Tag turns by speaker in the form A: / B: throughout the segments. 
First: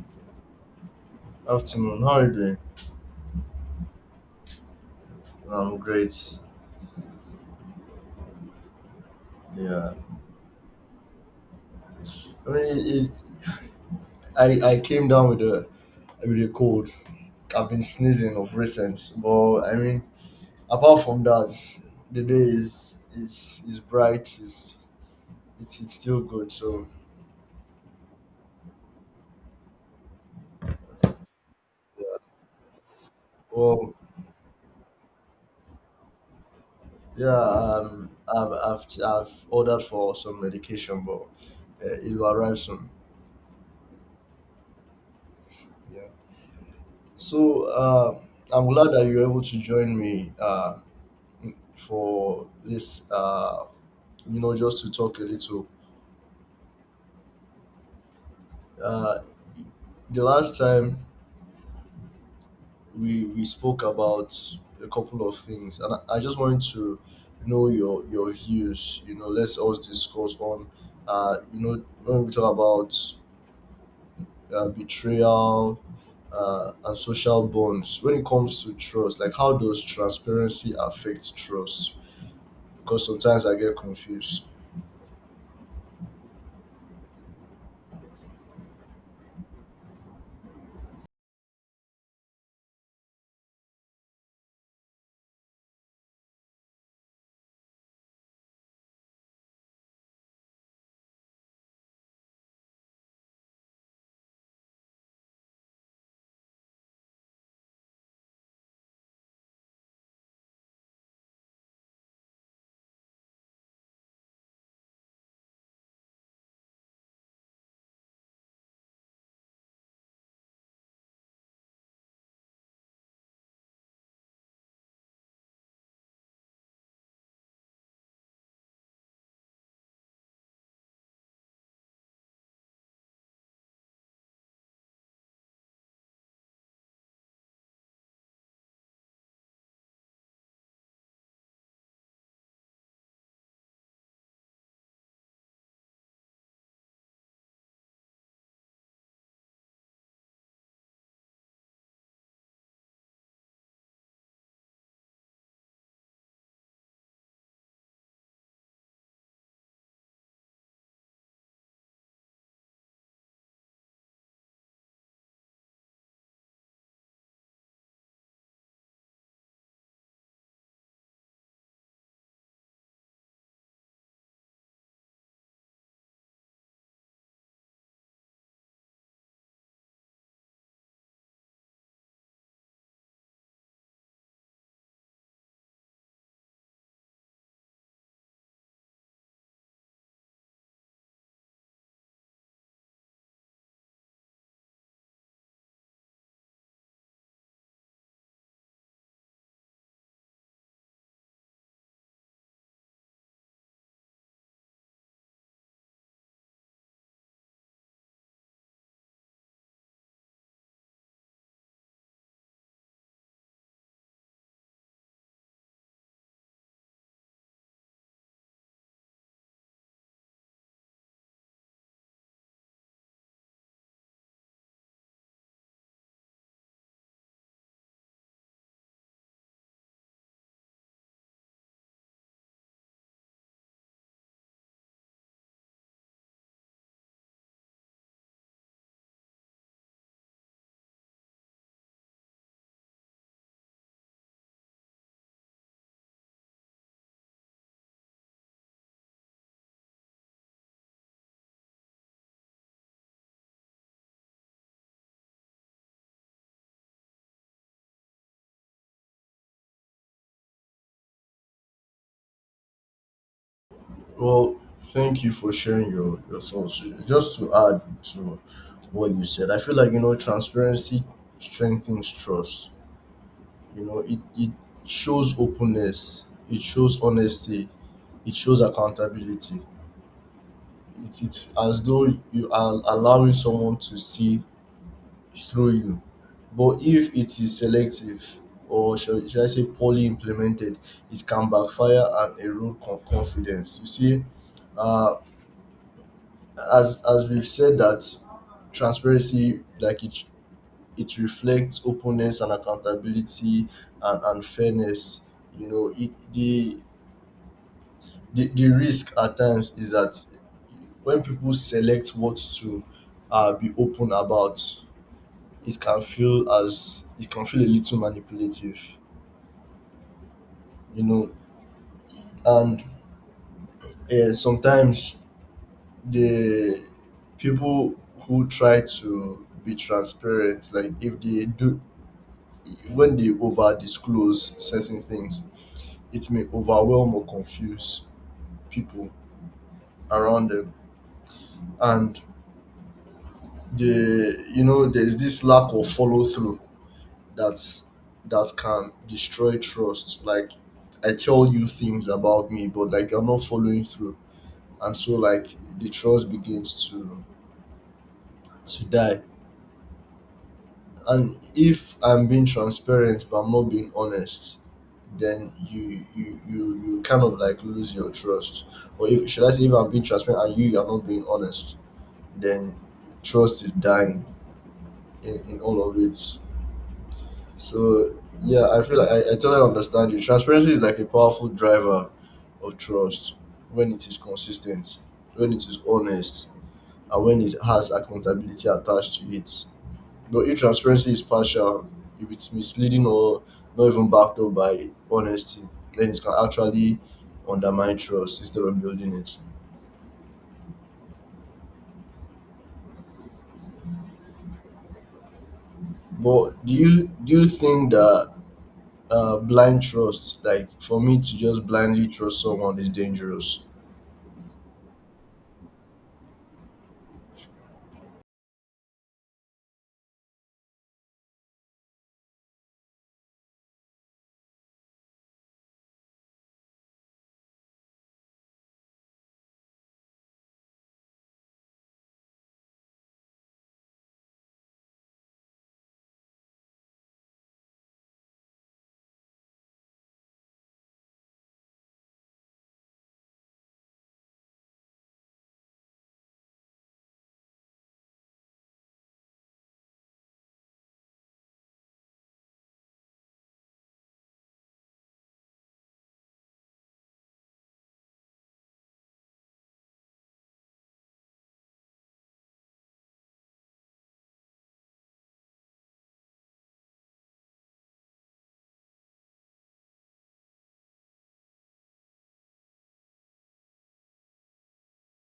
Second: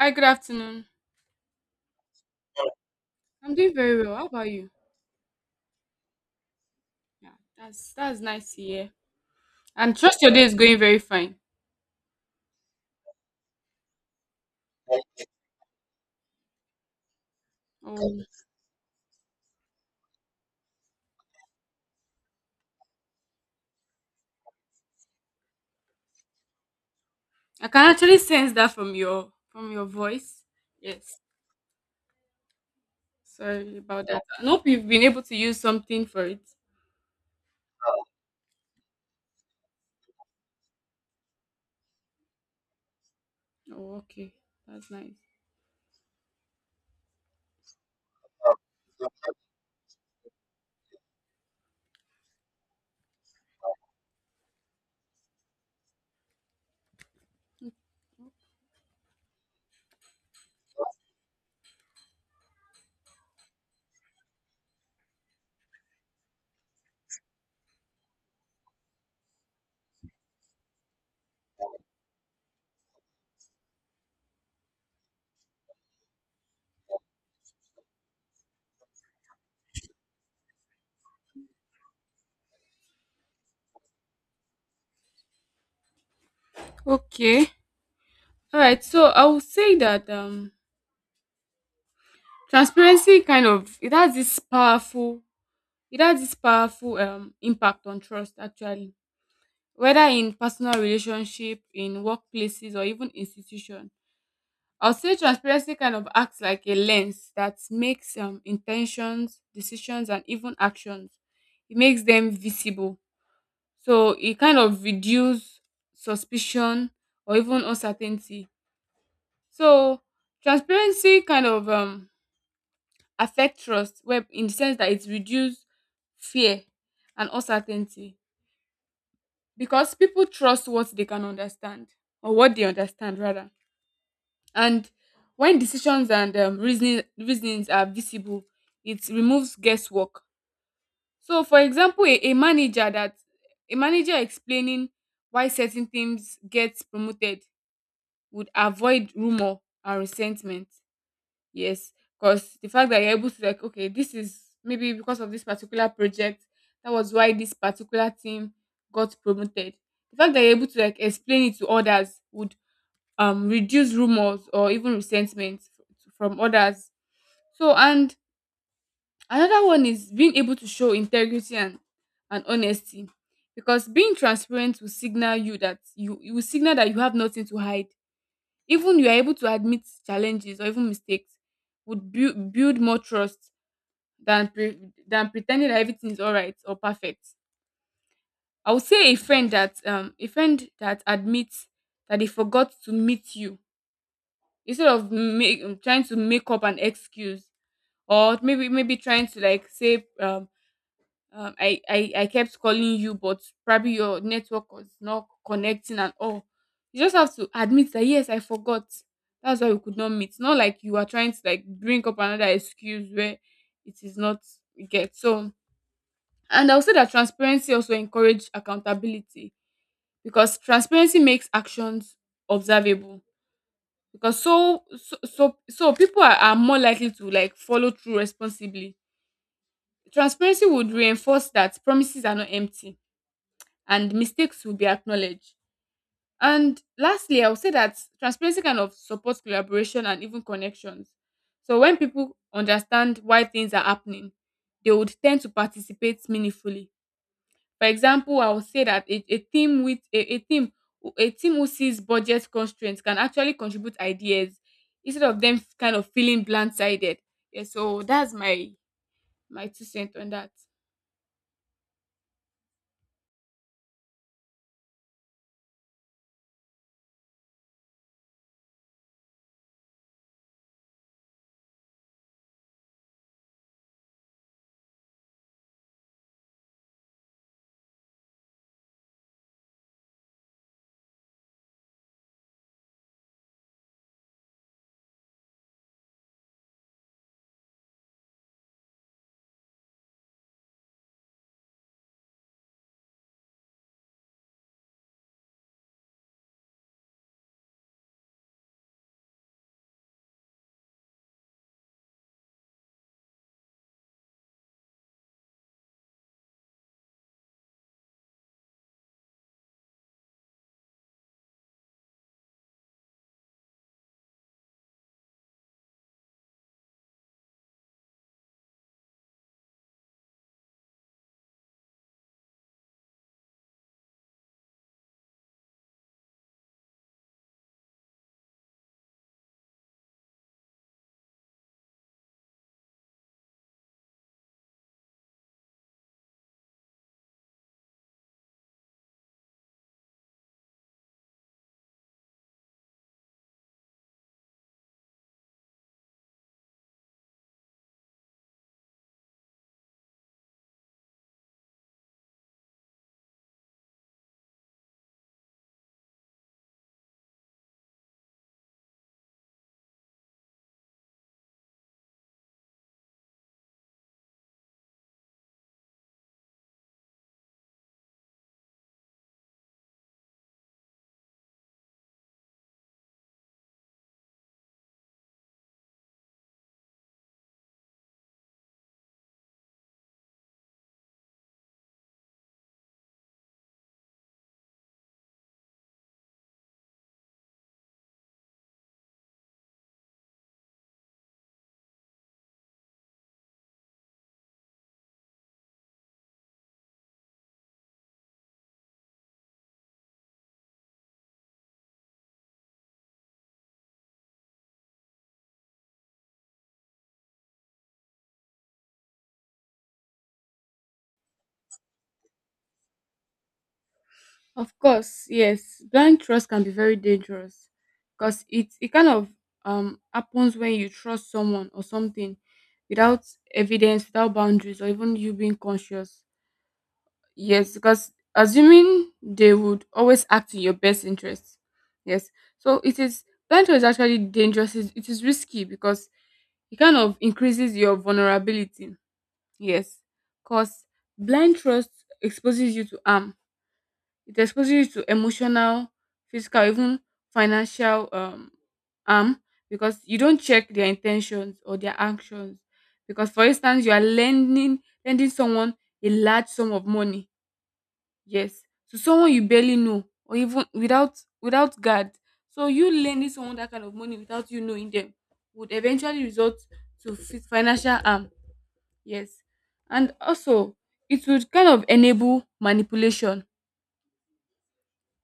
A: Hi, good afternoon.
B: Afternoon, how are you doing?
A: I'm doing very well. How about you?
B: I'm great.
A: Yeah, that's nice to hear.
B: Yeah,
A: And trust your day is going very fine.
B: I mean, it, I came down with a cold. I've been
A: Oh,
B: sneezing of recent, but apart from that, the day is bright. It's still good. So,
A: I can actually sense that from your voice. Yes.
B: yeah.
A: Sorry
B: Well,
A: about that. I hope you've been able to use something for it.
B: yeah, I've ordered for some medication, but it will arrive soon.
A: Oh, okay. That's nice.
B: Yeah. So I'm glad that you're able to join me for this. Just to talk a little. Uh, the last time we spoke about a couple of things, and I just wanted to know your views. You know, let's also discuss on, when we talk about betrayal and social bonds. When it comes to trust, like how does transparency affect trust? Because sometimes I get confused.
A: Okay. All right. So I would say that transparency kind of it has this powerful it has this powerful impact on trust actually, whether in personal relationship, in workplaces, or even institution. I'll say transparency kind of acts like a lens that makes intentions, decisions, and even actions, it makes them visible. So it kind of reduce suspicion or even uncertainty. So transparency kind of affect trust, where in the sense that it reduce fear and uncertainty, because people trust what they can understand, or what they understand rather. And when decisions and reasonings are visible, it removes guesswork. So for example, a manager that, a manager explaining why certain things get promoted would avoid rumor and resentment. Yes, because the fact that you're able to like, okay, this is maybe because of this particular project, that was why this particular team got promoted. The fact that you're able to like explain it to others would reduce rumors or even resentment from others. So, and another one is being able to show integrity and honesty. Because being transparent will signal you will signal that you have nothing to hide. Even you are able to admit challenges or even mistakes would build more trust than than pretending that everything is all right or perfect. I would say a friend that admits that they forgot to meet you, instead of trying to make up an excuse, or maybe trying to like say I kept calling you, but probably your network was not connecting and all. You just have to admit that yes, I forgot. That's why we could not meet. Not like you are trying to like bring up another excuse where it is not get. So, and I would say that transparency also encourage accountability, because transparency makes actions observable. Because so people are more likely to like follow through responsibly. Transparency would reinforce that promises are not empty and mistakes will be acknowledged. And lastly, I would say that transparency kind of supports collaboration and even connections. So when people understand why things are happening, they would tend to participate meaningfully. For example, I would say that a team with a team who sees budget constraints can actually contribute ideas instead of them kind of feeling blindsided. Yeah, so that's my two cents on that.
B: Well, thank you for sharing your thoughts. Just to add to what you said, I feel like you know transparency strengthens trust. You know, it shows openness, it shows honesty, it shows accountability. It's as though you are allowing someone to see through you. But if it is selective or should I say poorly implemented, it can backfire and erode confidence. You see, uh, as we've said that transparency like it reflects openness and accountability and fairness. You know, it, the risk at times is that when people select what to be open about, it can feel as it can feel a little manipulative, you know. And sometimes the people who try to be transparent, like if they do, when they over disclose certain things, it may overwhelm or confuse people around them. And the, you know, there's this lack of follow through, that's that can destroy trust. Like I tell you things about me, but like you're not following through, and so like the trust begins to die. And if I'm being transparent but I'm not being honest, then you you kind of like lose your trust. Or if should I say if I'm being transparent and you are not being honest, then trust is dying in all of it. So yeah, I feel like I totally understand you. Transparency is like a powerful driver of trust when it is consistent, when it is honest, and when it has accountability attached to it. But if transparency is partial, if it's misleading or not even backed up by honesty, then it can actually undermine trust instead of building it. But do you think that blind trust, like for me to just blindly trust someone, is dangerous?
A: Of course, yes. Blind trust can be very dangerous, because it kind of happens when you trust someone or something without evidence, without boundaries, or even you being conscious. Yes, because assuming they would always act in your best interest. Yes. So it is, blind trust is actually dangerous. It is risky because it kind of increases your vulnerability. Yes. Because blind trust exposes you to harm, it exposes you to emotional, physical, even financial harm, because you don't check their intentions or their actions. Because, for instance, you are lending someone a large sum of money, yes, to someone you barely know or even without guard. So you lending someone that kind of money without you knowing them would eventually result to financial harm, yes, and also it would kind of enable manipulation.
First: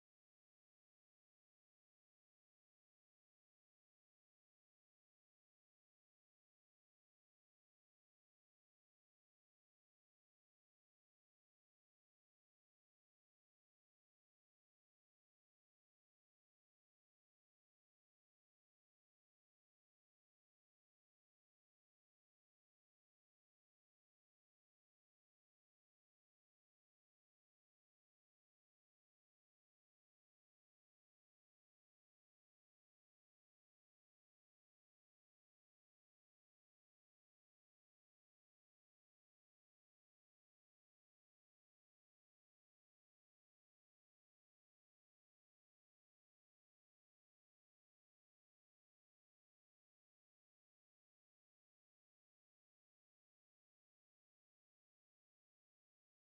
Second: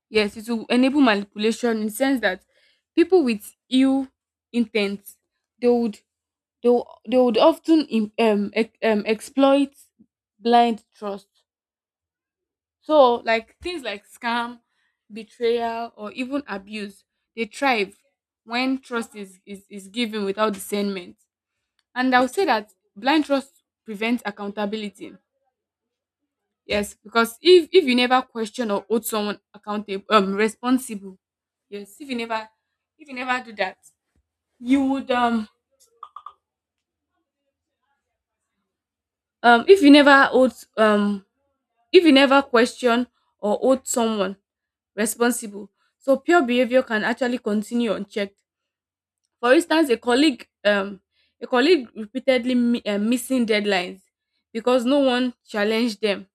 A: Yes, it will enable manipulation in the sense that people with ill intent, they would, they would often exploit blind trust. So like things like scam, betrayal, or even abuse, they thrive when trust is, is given without discernment. And I would say that blind trust prevents accountability. Yes, because if you never question or hold someone accountable, responsible, yes, if you never do that, you would if you never hold if you never question or hold someone responsible, so pure behavior can actually continue unchecked. For instance, a colleague repeatedly missing deadlines because no one challenged them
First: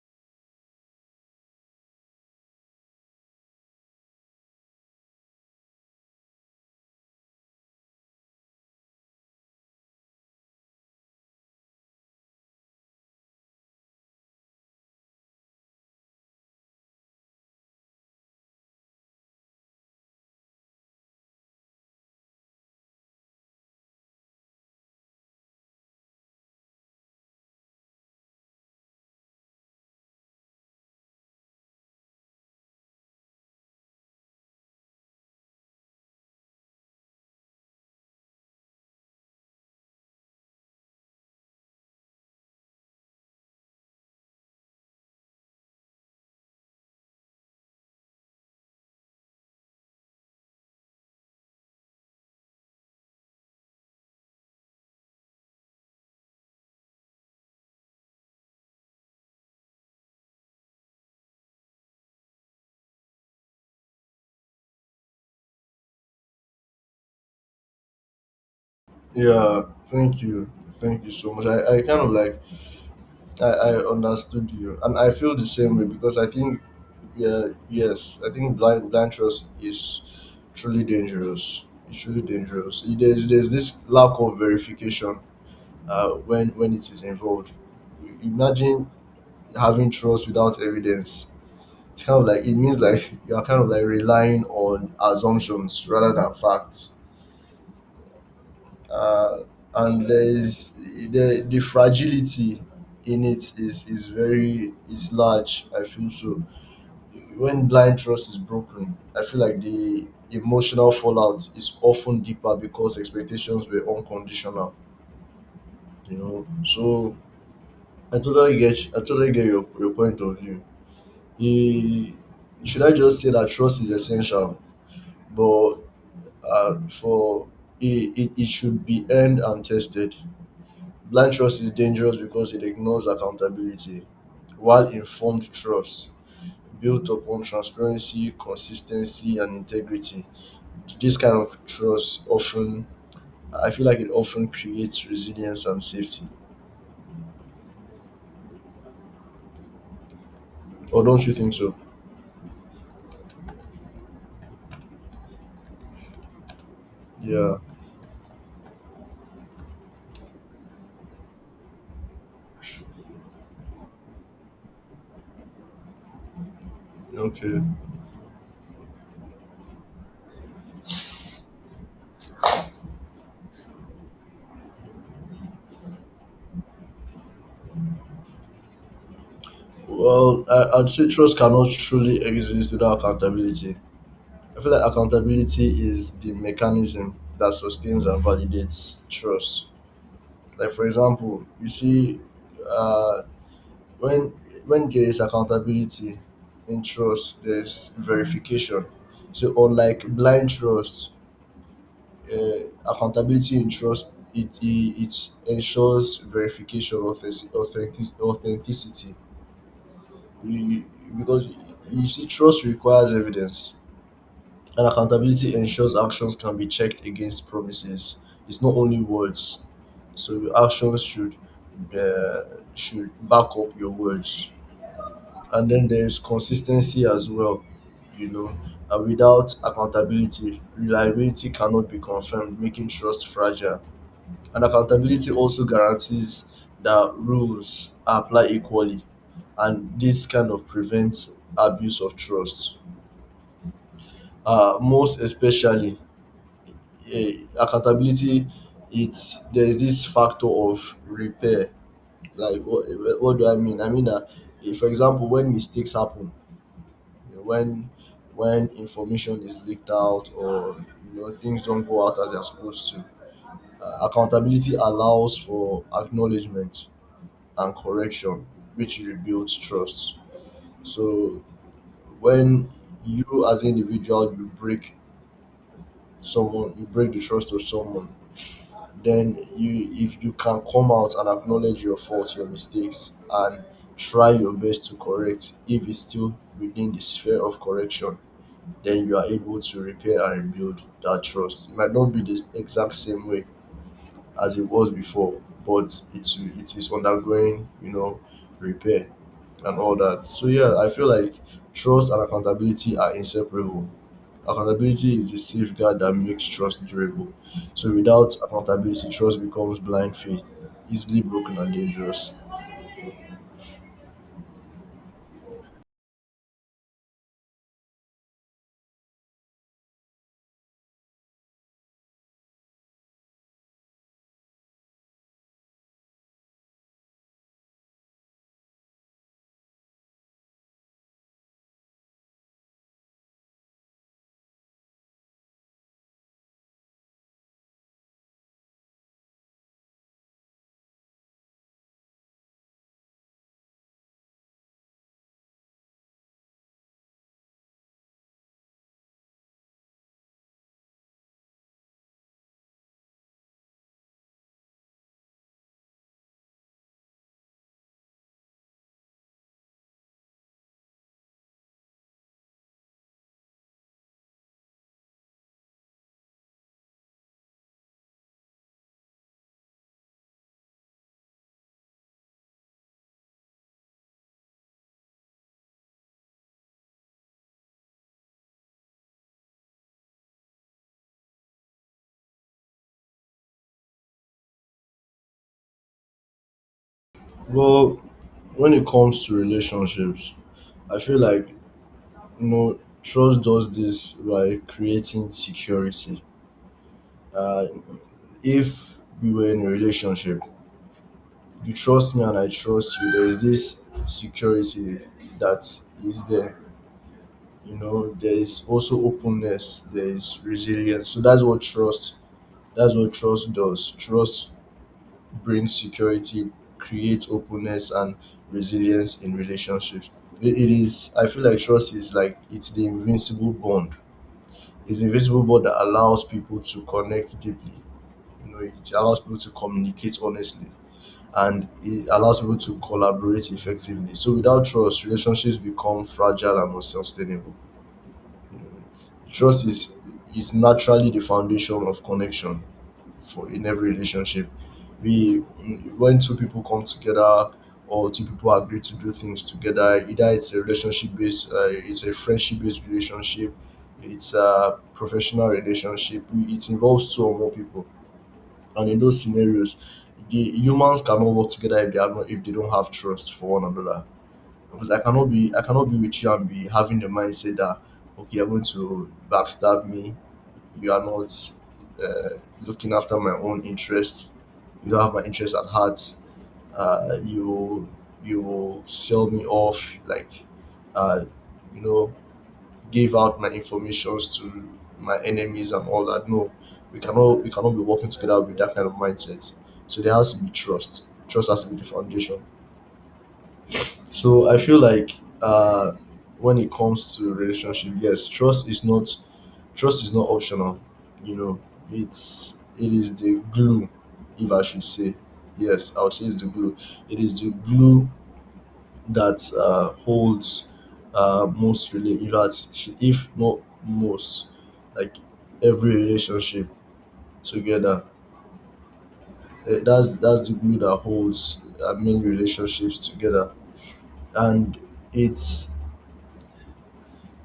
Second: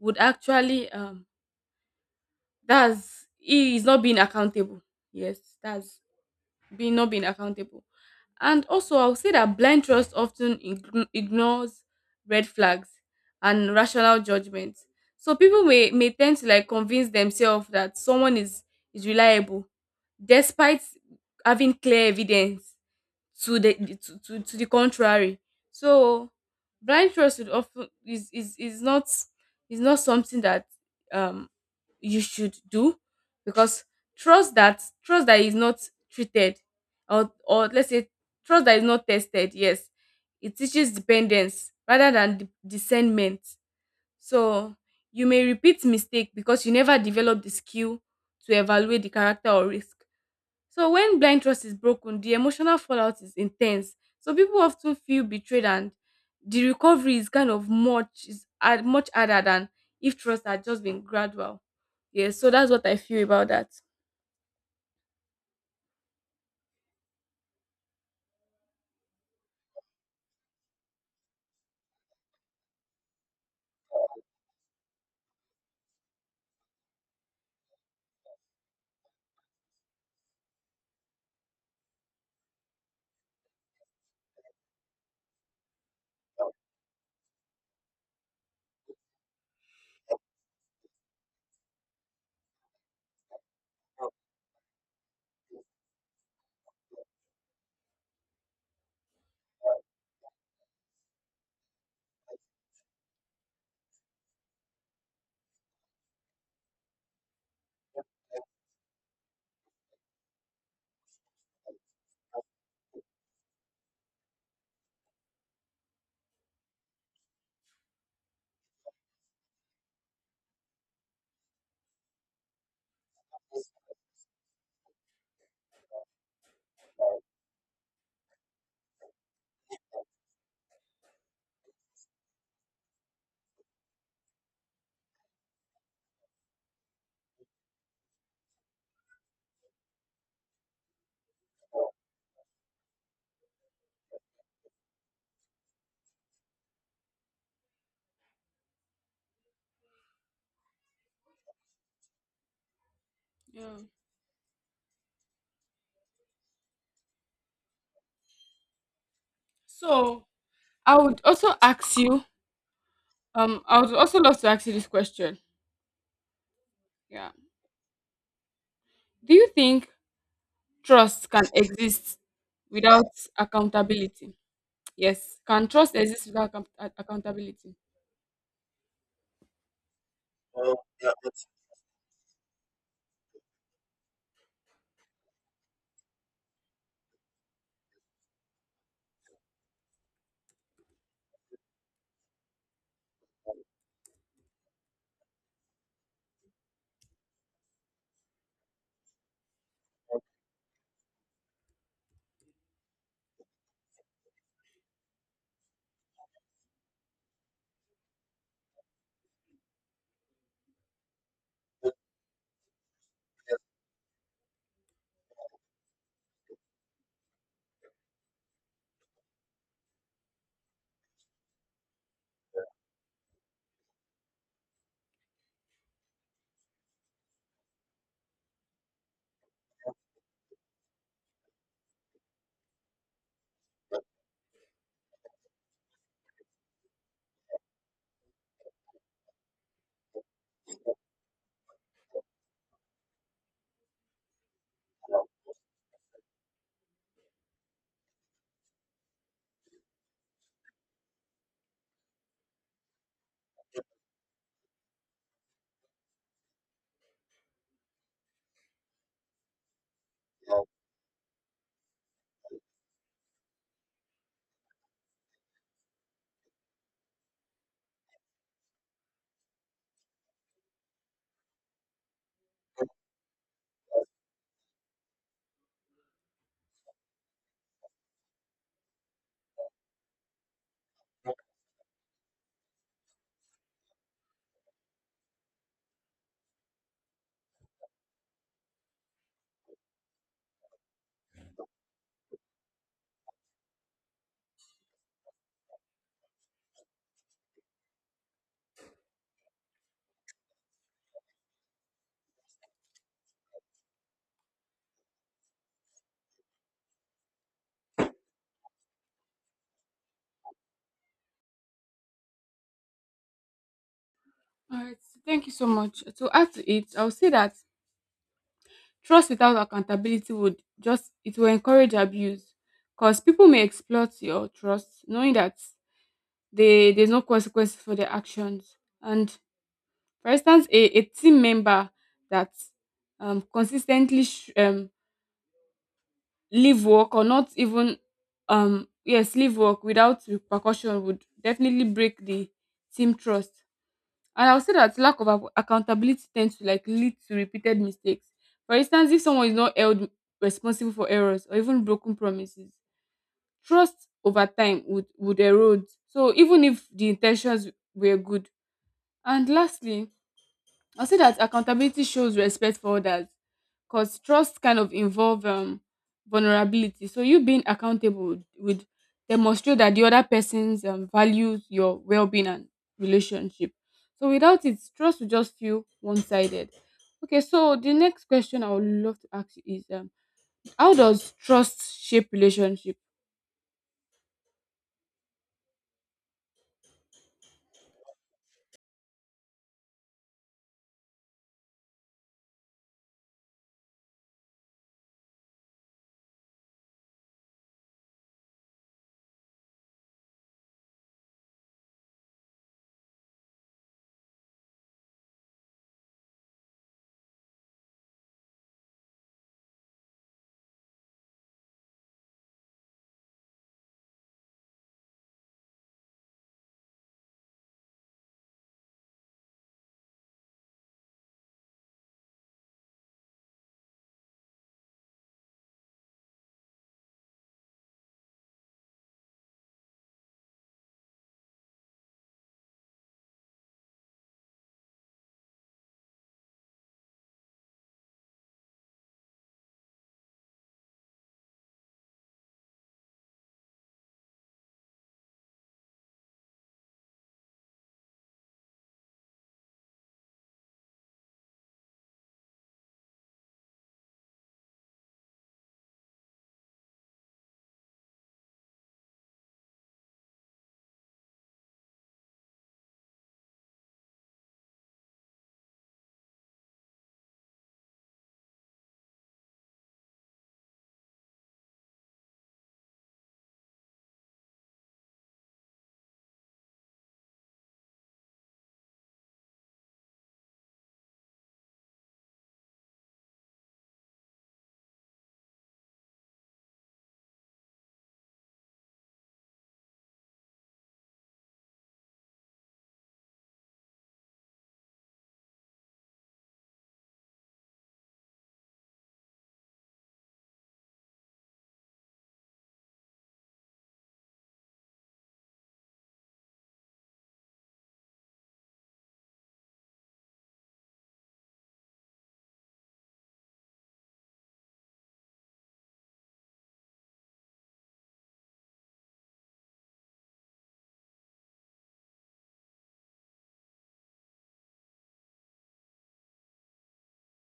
A: would actually that's, he is not being accountable. Yes, that's being, not being accountable. And also, I'll say that blind trust often ignores red flags and rational judgment. So people may tend to like convince themselves that someone is reliable despite having clear evidence to the to the contrary. So blind trust would often is not, is not something that um you should do, because trust that is not treated, or let's say trust that is not tested, yes, it teaches dependence rather than discernment. So you may repeat mistake because you never develop the skill to evaluate the character or risk. So when blind trust is broken, the emotional fallout is intense. So people often feel betrayed, and the recovery is kind of much is much harder than if trust had just been gradual. Yes, so that's what I feel about that.
B: Yeah, thank you. Thank you so much. I kind of like I understood you and I feel the same way because I think, yeah, yes, I think blind trust is truly dangerous. It's truly dangerous. There's this lack of verification when it is involved. Imagine having trust without evidence. It's kind of like it means like you are kind of like relying on assumptions rather than facts. Uh, and there's the fragility in it is very is large. I feel so when blind trust is broken, I feel like the emotional fallout is often deeper because expectations were unconditional. You know, so I totally get your point of view. Eh, should I just say that trust is essential, but for it should be earned and tested. Blind trust is dangerous because it ignores accountability, while informed trust built upon transparency, consistency, and integrity. This kind of trust often, I feel like it often creates resilience and safety. Or don't you think so?
A: Yeah.
B: Yeah.
A: So I would also ask you, I would also love to ask you this question. Yeah.
B: Okay.
A: Do you think trust can exist without accountability? Yes. Can trust exist without accountability?
B: Well, I'd say trust cannot truly exist without accountability. I feel like accountability is the mechanism that sustains and validates trust. Like for example, you see, uh, when when there is accountability in trust, there's verification. So unlike blind trust, uh, accountability ensures it ensures verification, authenticity, you, you- because you see trust requires evidence, and accountability ensures actions can be checked against promises. It's not only words, so your actions uh, should back up your words. And then there's consistency as well, you know, and without accountability reliability cannot be confirmed, making trust fragile. And accountability also guarantees that rules apply equally, and this kind of prevents abuse of trust. Most especially, eh, accountability, it's there is this factor of repair. Like, what do I mean? I mean that, if, for example, when mistakes happen, you know, when information is leaked out or you know things don't go out as they're supposed to, accountability allows for acknowledgement and correction, which rebuilds trust. So when you as an individual you break someone, you break the trust of someone, then you if you can come out and acknowledge your faults, your mistakes, and try your best to correct if it's still within the sphere of correction, then you are able to repair and rebuild that trust. It might not be the exact same way as it was before, but it's it is undergoing, you know, repair. And all that. So yeah, I feel like trust and accountability are inseparable. Accountability is the safeguard that makes trust durable. So without accountability, trust becomes blind faith, easily broken and dangerous.
A: All right. Thank you so much. To add to it, I would say that trust without accountability would just, it will encourage abuse, because people may exploit your trust knowing that they there's no consequences for their actions. And for instance, a team member that consistently leave work or not even yes, leave work without repercussion would definitely break the team trust. And I'll say that lack of accountability tends to like lead to repeated mistakes. For instance, if someone is not held responsible for errors or even broken promises, trust over time would erode. So even if the intentions were good. And lastly, I'll say that accountability shows respect for others, because trust kind of involve vulnerability. So you being accountable would demonstrate that the other person's values your well-being and relationship. So without it, trust will just feel one-sided. Okay, so the next question I would love to ask you is how does trust shape relationship?
B: Well, when it comes to relationships, I feel like you know trust does this by creating security. Uh, if we were in a relationship, you trust me and I trust you. There is this security that is there, you know, there is also openness, there is resilience. So that's what trust, that's what trust does. Trust brings security, creates openness and resilience in relationships. It is I feel like trust is like it's the invincible bond, it's the invincible bond that allows people to connect deeply. You know, it allows people to communicate honestly, and it allows people to collaborate effectively. So without trust, relationships become fragile and unsustainable. Trust is naturally the foundation of connection for in every relationship. We when two people come together or two people agree to do things together, either it's a relationship based, it's a friendship based relationship, it's a professional relationship. It involves two or more people, and in those scenarios, the humans cannot work together if they are not if they don't have trust for one another, because I cannot be with you and be having the mindset that okay, you're going to backstab me. You are not uh, looking after my own interests. You don't have my interests at heart. You you will sell me off like uh, you know give out my informations to my enemies and all that. No, we cannot be working together with that kind of mindset. So there has to be trust. Trust has to be the foundation. So I feel like uh, when it comes to relationship, yes, trust is not optional. You know, it is the glue, if I should say. Yes, I would say it's the glue. It is the glue that holds most really. If that's- if not most, like every relationship together. Eh, that's the glue that holds many relationships together, and it's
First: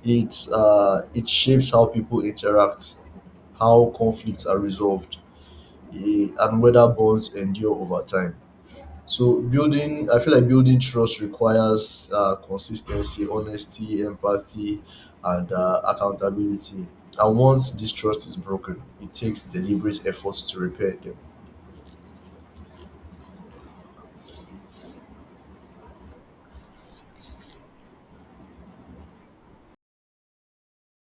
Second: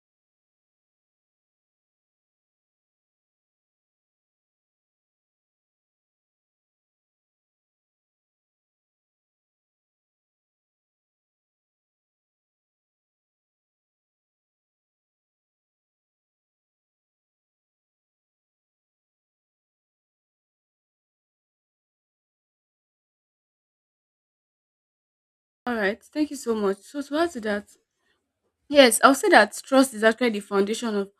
B: It shapes how people interact, how conflicts are resolved, eh, and whether bonds endure over time. So building, I feel like building trust requires consistency, honesty, empathy, and accountability. And once this trust is broken, it takes deliberate efforts to repair them.
A: All right, thank you so much. So to add to that, yes, I'll say that trust is actually the foundation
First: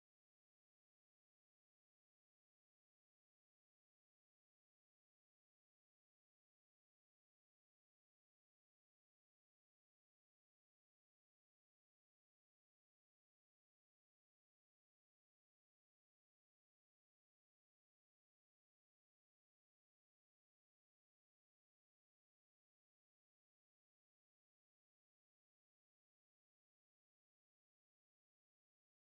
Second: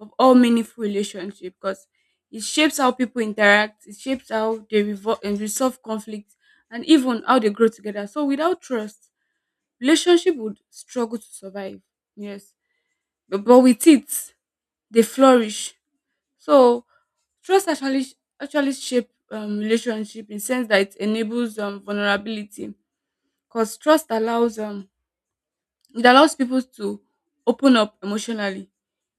A: of all meaningful relationship, because it shapes how people interact, it shapes how they revol- and resolve conflicts, and even how they grow together. So without trust, relationship would struggle to survive. Yes, but with it, they flourish. So trust actually shape relationship in sense that it enables vulnerability, because trust allows it allows people to open up emotionally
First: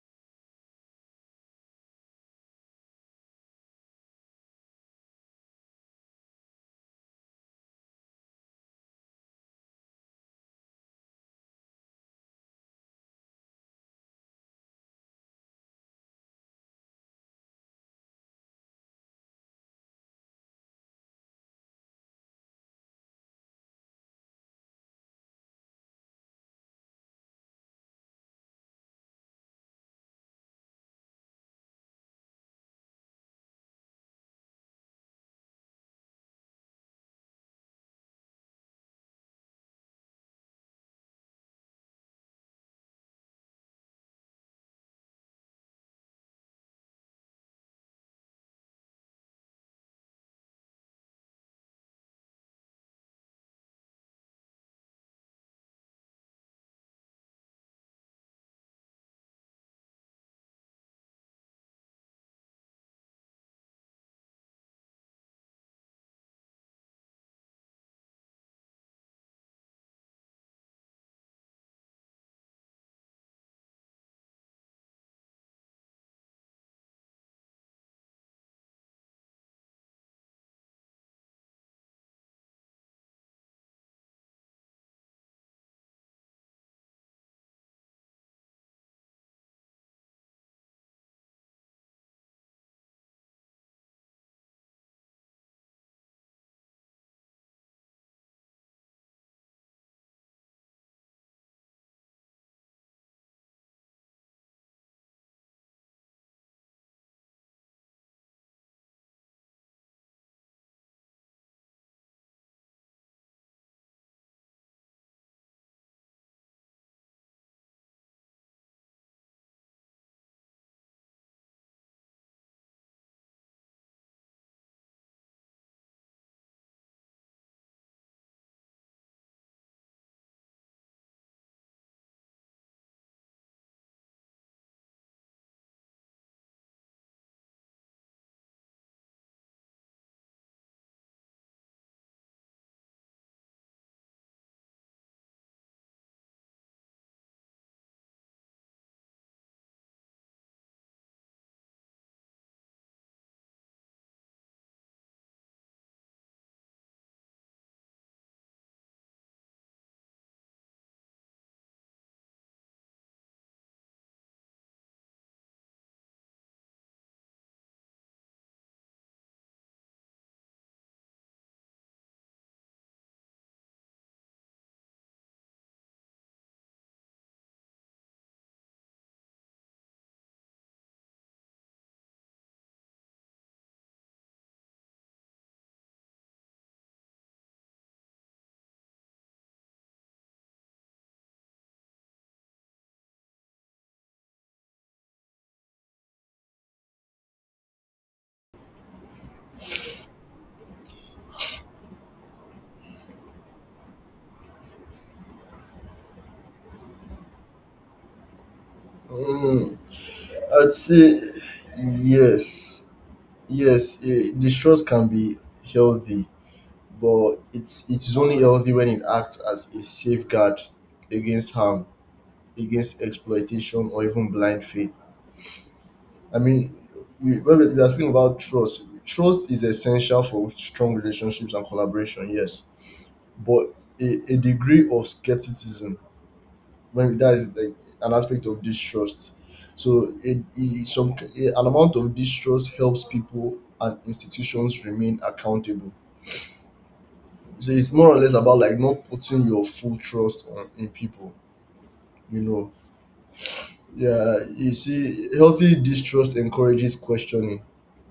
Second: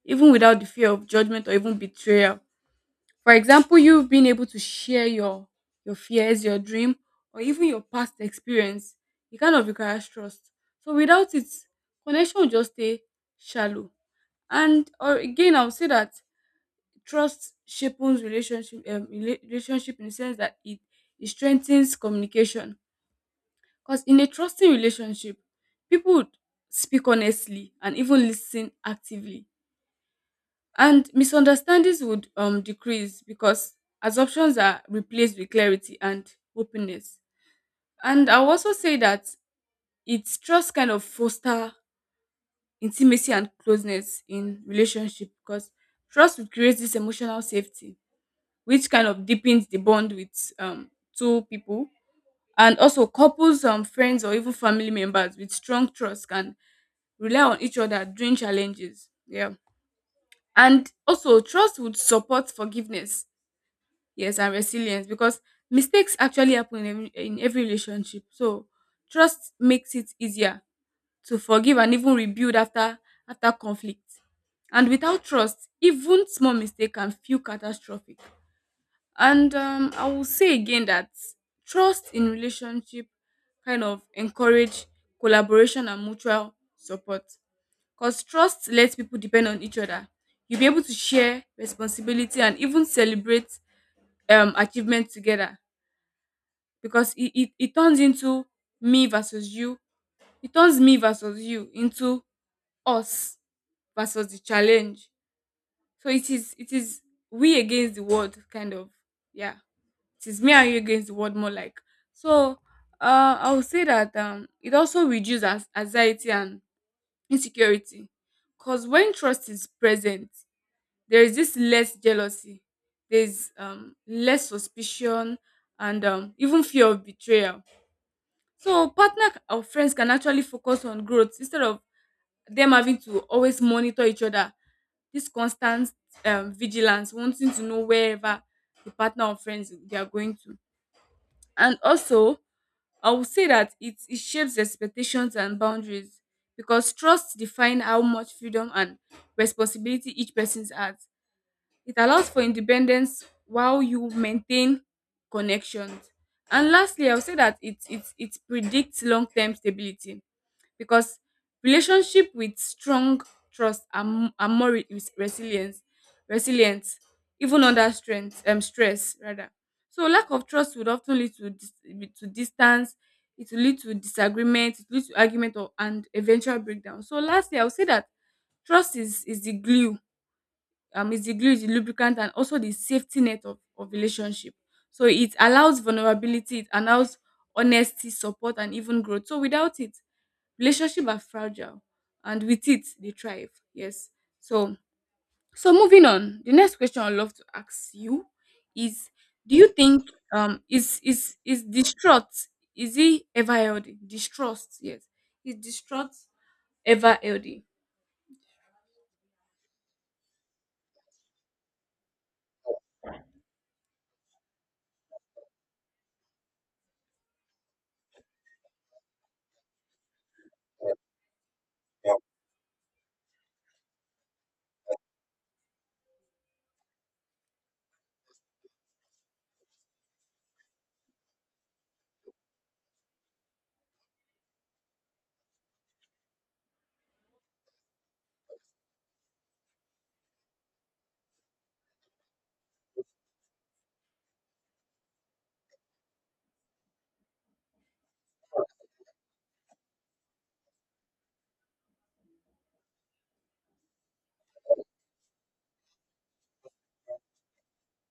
A: even without the fear of judgment or even betrayal. For example, you have been able to share your fears, your dream, or even your past experience, it kind of requires trust. So without it, connection will just stay shallow. And or again, I would say that trust shapes relationship relationship in the sense that it strengthens communication. Because in a trusting relationship, people would speak honestly and even listen actively, and misunderstandings would decrease because assumptions are replaced with clarity and openness. And I'll also say that it's trust kind of foster intimacy and closeness in relationship, because trust would create this emotional safety which kind of deepens the bond with two people. And also couples, friends, or even family members with strong trust can rely on each other during challenges, yeah. And also trust would support forgiveness, yes, and resilience, because mistakes actually happen in every relationship. So trust makes it easier to forgive and even rebuild after after conflict. And without trust, even small mistake can feel catastrophic. And I will say again that trust in relationship kind of encourage collaboration and mutual support, because trust lets people depend on each other. You'll be able to share responsibility and even celebrate achievement together, because it turns into me versus you. It turns me versus you into us versus the challenge. So it is, it is we against the world kind of, yeah. It is me and you against the world more like. So I would say that it also reduces anxiety and insecurity. Cause when trust is present, there is this less jealousy, there's less suspicion and even fear of betrayal. So partner or friends can actually focus on growth instead of them having to always monitor each other. This constant vigilance, wanting to know wherever the partner or friends they are going to. And also, I would say that it shapes expectations and boundaries because trust defines how much freedom and responsibility each person has. It allows for independence while you maintain connections. And lastly, I would say that it predicts long term stability because relationship with strong trust are, m- are more re- is resilience resilient even under strength stress rather. So lack of trust would often lead to to distance. It will lead to disagreement, it leads to argument or, and eventual breakdown. So lastly I would say that trust is the glue, is the glue, the lubricant and also the safety net of relationship. So it allows vulnerability, it allows honesty, support and even growth. So without it, relationship are fragile, and with it they thrive. Yes. So so moving on, the next question I'd love to ask you is, do you think is distrust, is it ever healthy? Distrust, yes. Is distrust ever healthy?
B: Mm, I'd say yes, yes. Eh, distrust can be healthy, but it is only healthy when it acts as a safeguard against harm, against exploitation, or even blind faith. I mean, you, when we are speaking about trust, trust is essential for strong relationships and collaboration. Yes, but a degree of skepticism when that is like an aspect of distrust. So, some an amount of distrust helps people and institutions remain accountable. So it's more or less about like not putting your full trust on in people, you know. Yeah, you see, healthy distrust encourages questioning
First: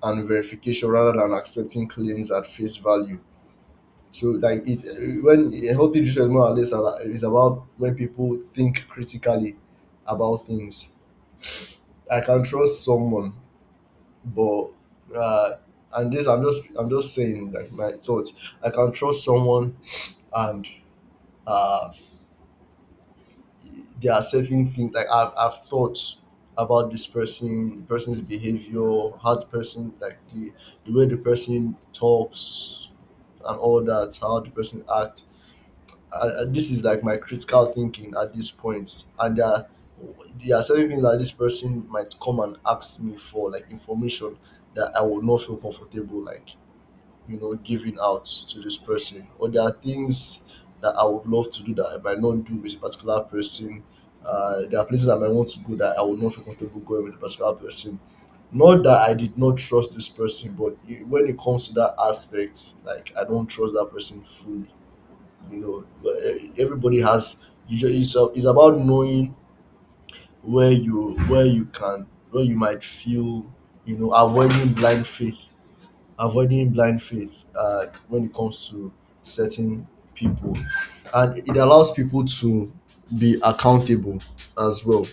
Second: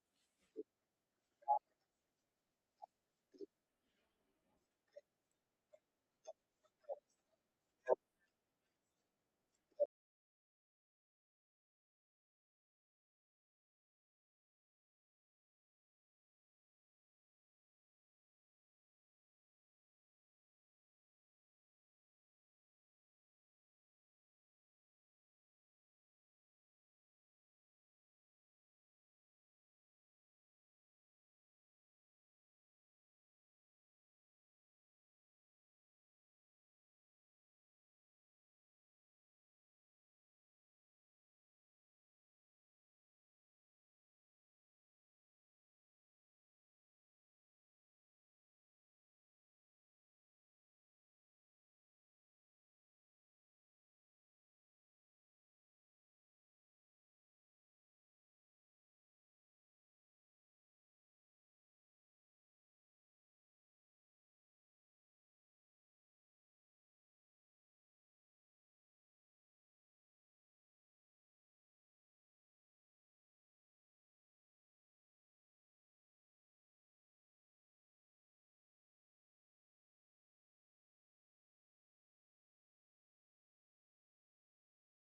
B: and verification rather than accepting claims at face value. So like it when a healthy distrust more or less is about when people think critically about things. I can trust someone, but uh, and this I'm just saying like my thoughts. I can trust someone and uh they are certain things like I've thought about this person, the person's behavior, how the person like the way the person talks and all that, how the person acts. This is like my critical thinking at this point, and there are certain things that this person might come and ask me for, like information that I would not feel comfortable like you know giving out to this person, or there are things that I would love to do that I might not do with a particular person. There are places I might want to go that I would not feel comfortable going with a particular person, not that I did not trust this person, but when it comes to that aspect like I don't trust that person fully. You know, but, eh, everybody has, you just, it's, it's about knowing where you can where you might feel, you know, avoiding blind faith when it comes to certain people. And it allows people to be accountable as well,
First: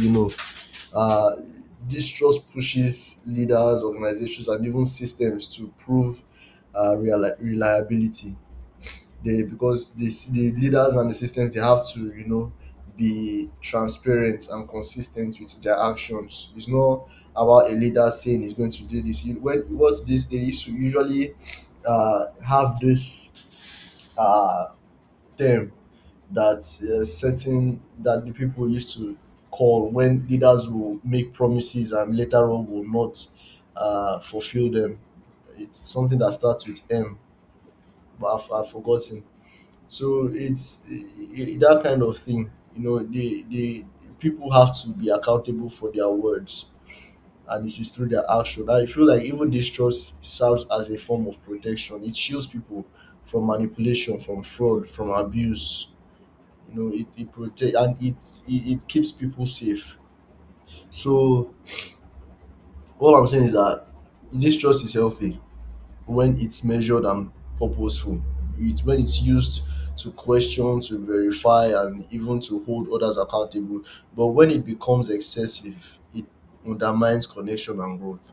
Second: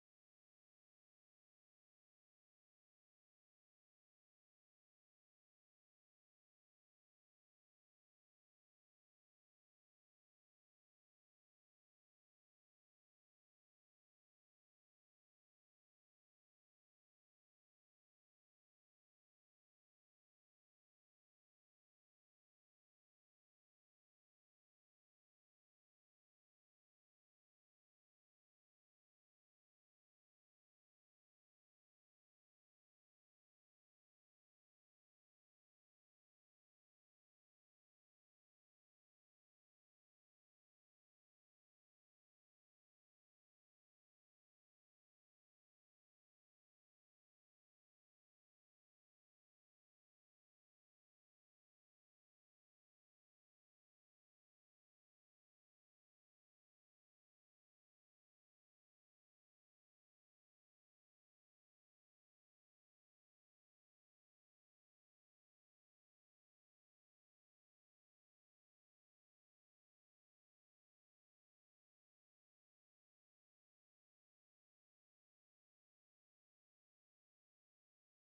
B: you know. uh, Distrust pushes leaders, organizations, and even systems to prove reliability. They because the leaders and the systems they have to you know be transparent and consistent with their actions. It's not about a leader saying he's going to do this. You, when what's this? They used to usually have this uh, term that certain that the people used to call when leaders will make promises and later on will not fulfill them. It's something that starts with M, but I've forgotten. So it's that kind of thing. You know, they people have to be accountable for their words, and this is through their action. I feel like even distrust serves as a form of protection. It shields people from manipulation, from fraud, from abuse. You know, it protect and it keeps people safe. So all I'm saying is that distrust is healthy when it's measured and purposeful. It, when it's used to question, to verify, and even to hold others accountable. But when it becomes excessive, it undermines connection and growth.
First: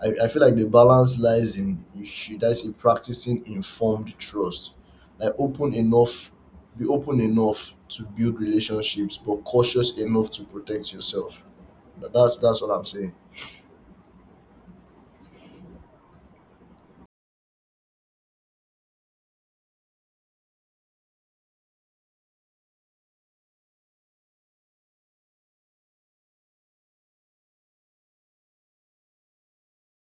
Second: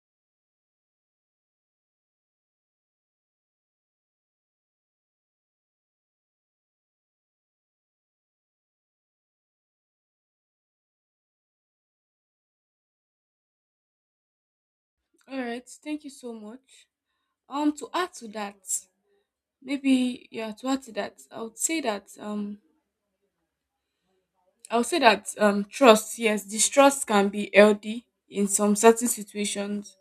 B: I feel like the balance lies in, should I say, practicing informed trust. Like open enough, be open enough to build relationships, but cautious enough to protect yourself. That's what I'm saying.
A: All right, thank you so much. To add to that, maybe yeah, to add to that, I would say that trust, yes, distrust can be healthy in some certain situations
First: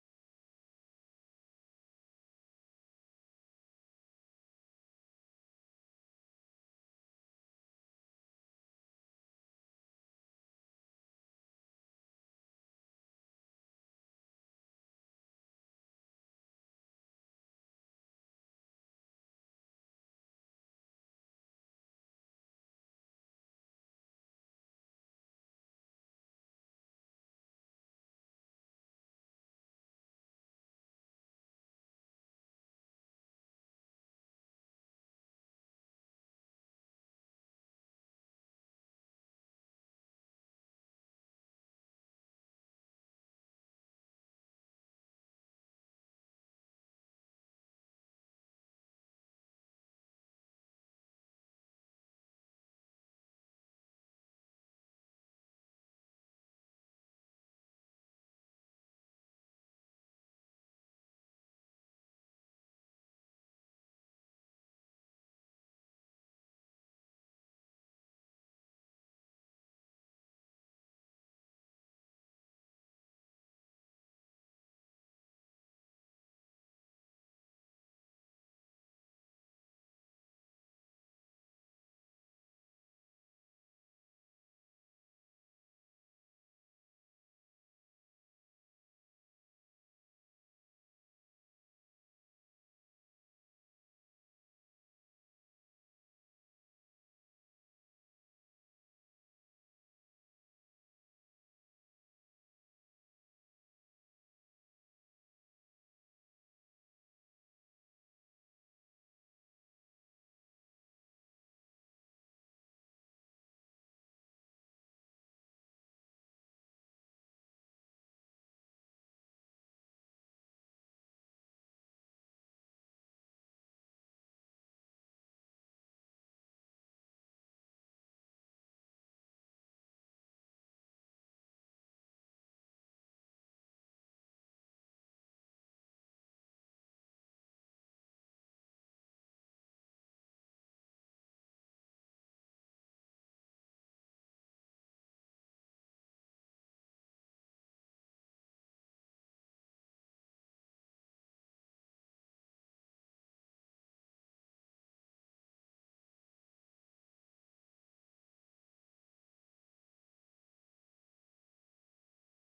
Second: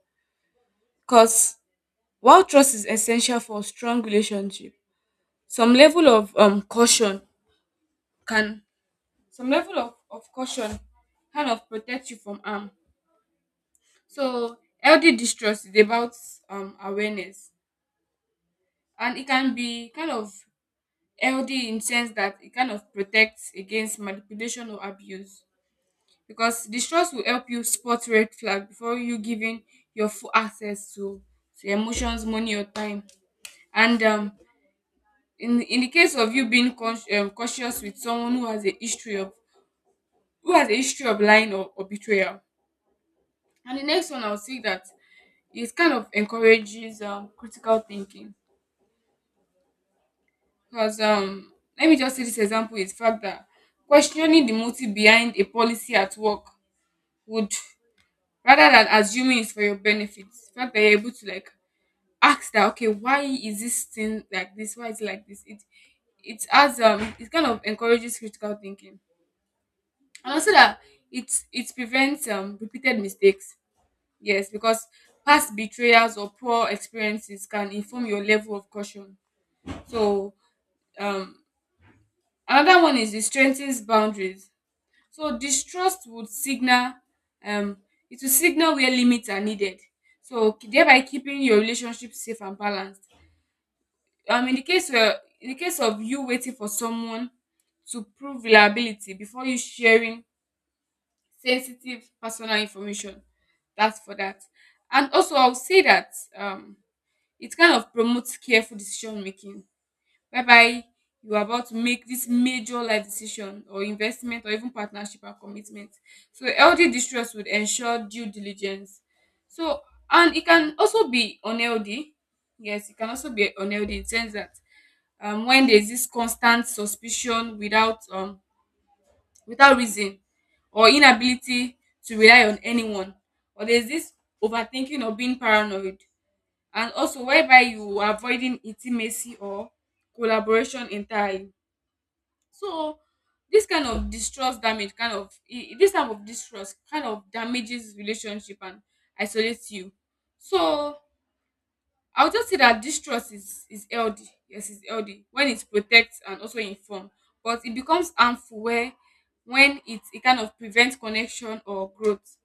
A: because while trust is essential for strong relationship, some level of caution can, some level of caution kind of protect you from harm. So healthy distrust is about awareness, and it can be kind of healthy in sense that it kind of protects against manipulation or abuse, because distrust will help you spot red flag before you giving your full access to emotions, money or time. And in the case of you being cautious with someone who has a history of lying or betrayal. And the next one I'll say that it kind of encourages critical thinking, because let me just say this example is fact that questioning the motive behind a policy at work would, rather than assuming it's for your benefit, the fact that you're able to like ask that, okay, why is this thing like this, why is it like this, it has it kind of encourages critical thinking. And also that it prevents repeated mistakes, yes, because past betrayals or poor experiences can inform your level of caution. So um another one is it strengthens boundaries. So distrust would signal, um it will signal where limits are needed, so thereby keeping your relationship safe and balanced. In the case of you waiting for someone to prove reliability before you sharing sensitive personal information. That's for that. And also, I'll say that um, it kind of promotes careful decision making, whereby you are about to make this major life decision or investment or even partnership and commitment. So healthy distrust would ensure due diligence. So, and it can also be unhealthy. Yes, it can also be unhealthy in the sense that when there's this constant suspicion without without reason, or inability to rely on anyone, or there's this overthinking or being paranoid, and also whereby you are avoiding intimacy or collaboration entirely. So this kind of distrust damage kind of I- this type of distrust kind of damages relationship and isolates you. So I'll just say that this trust is healthy. Yes, it's healthy when it protects and also inform. But it becomes harmful where when it kind of prevents connection or growth.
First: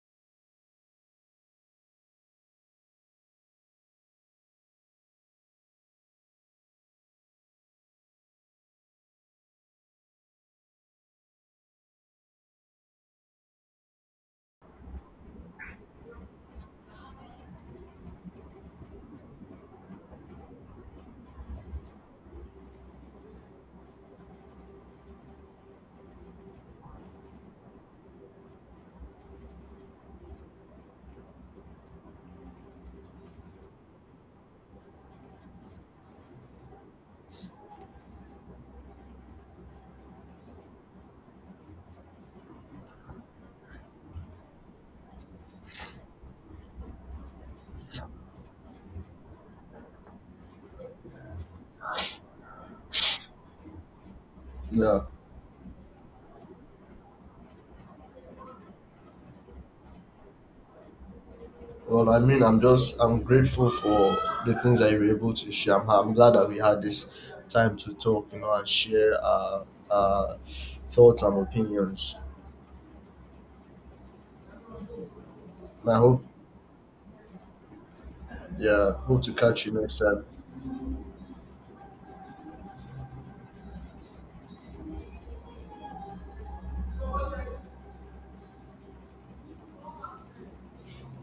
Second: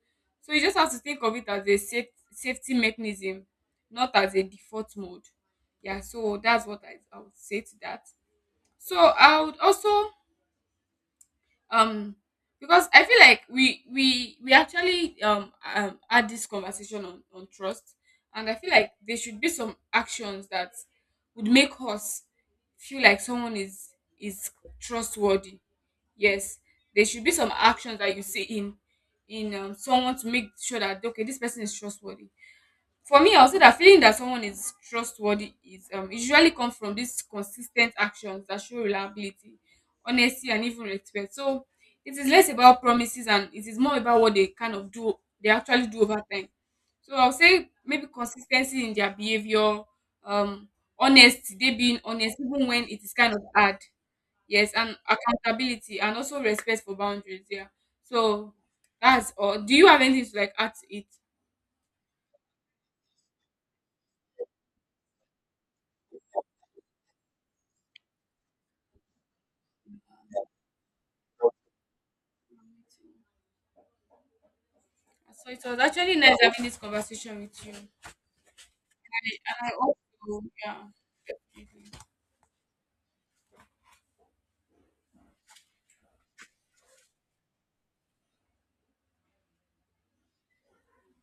A: So you just have to think of it as a safety mechanism, not as a default mode. Yeah, so that's what I would say to that. So I would also um because I feel like we actually had this conversation on trust, and I feel like there should be some actions that would make us feel like someone is trustworthy. Yes, there should be some actions that you see in someone to make sure that okay, this person is trustworthy. For me, I'll say that feeling that someone is trustworthy is usually comes from these consistent actions that show reliability, honesty, and even respect. So it is less about promises, and it is more about what they kind of they actually do over time. So I'll say maybe consistency in their behavior, um, honesty, they being honest even when it is kind of hard. Yes, and
B: Yeah.
A: accountability and also respect for boundaries. Yeah. So that's all. Do you have anything to like add to
B: Well, I mean, I'm grateful for the things that you were able to share. I'm glad that we had this time to talk, you know, and share our thoughts and opinions.
A: it? So it was
B: And I
A: actually
B: hope,
A: nice having this conversation with you. And
B: yeah, hope to catch
A: I
B: you next time.
A: also, yeah. Mhm.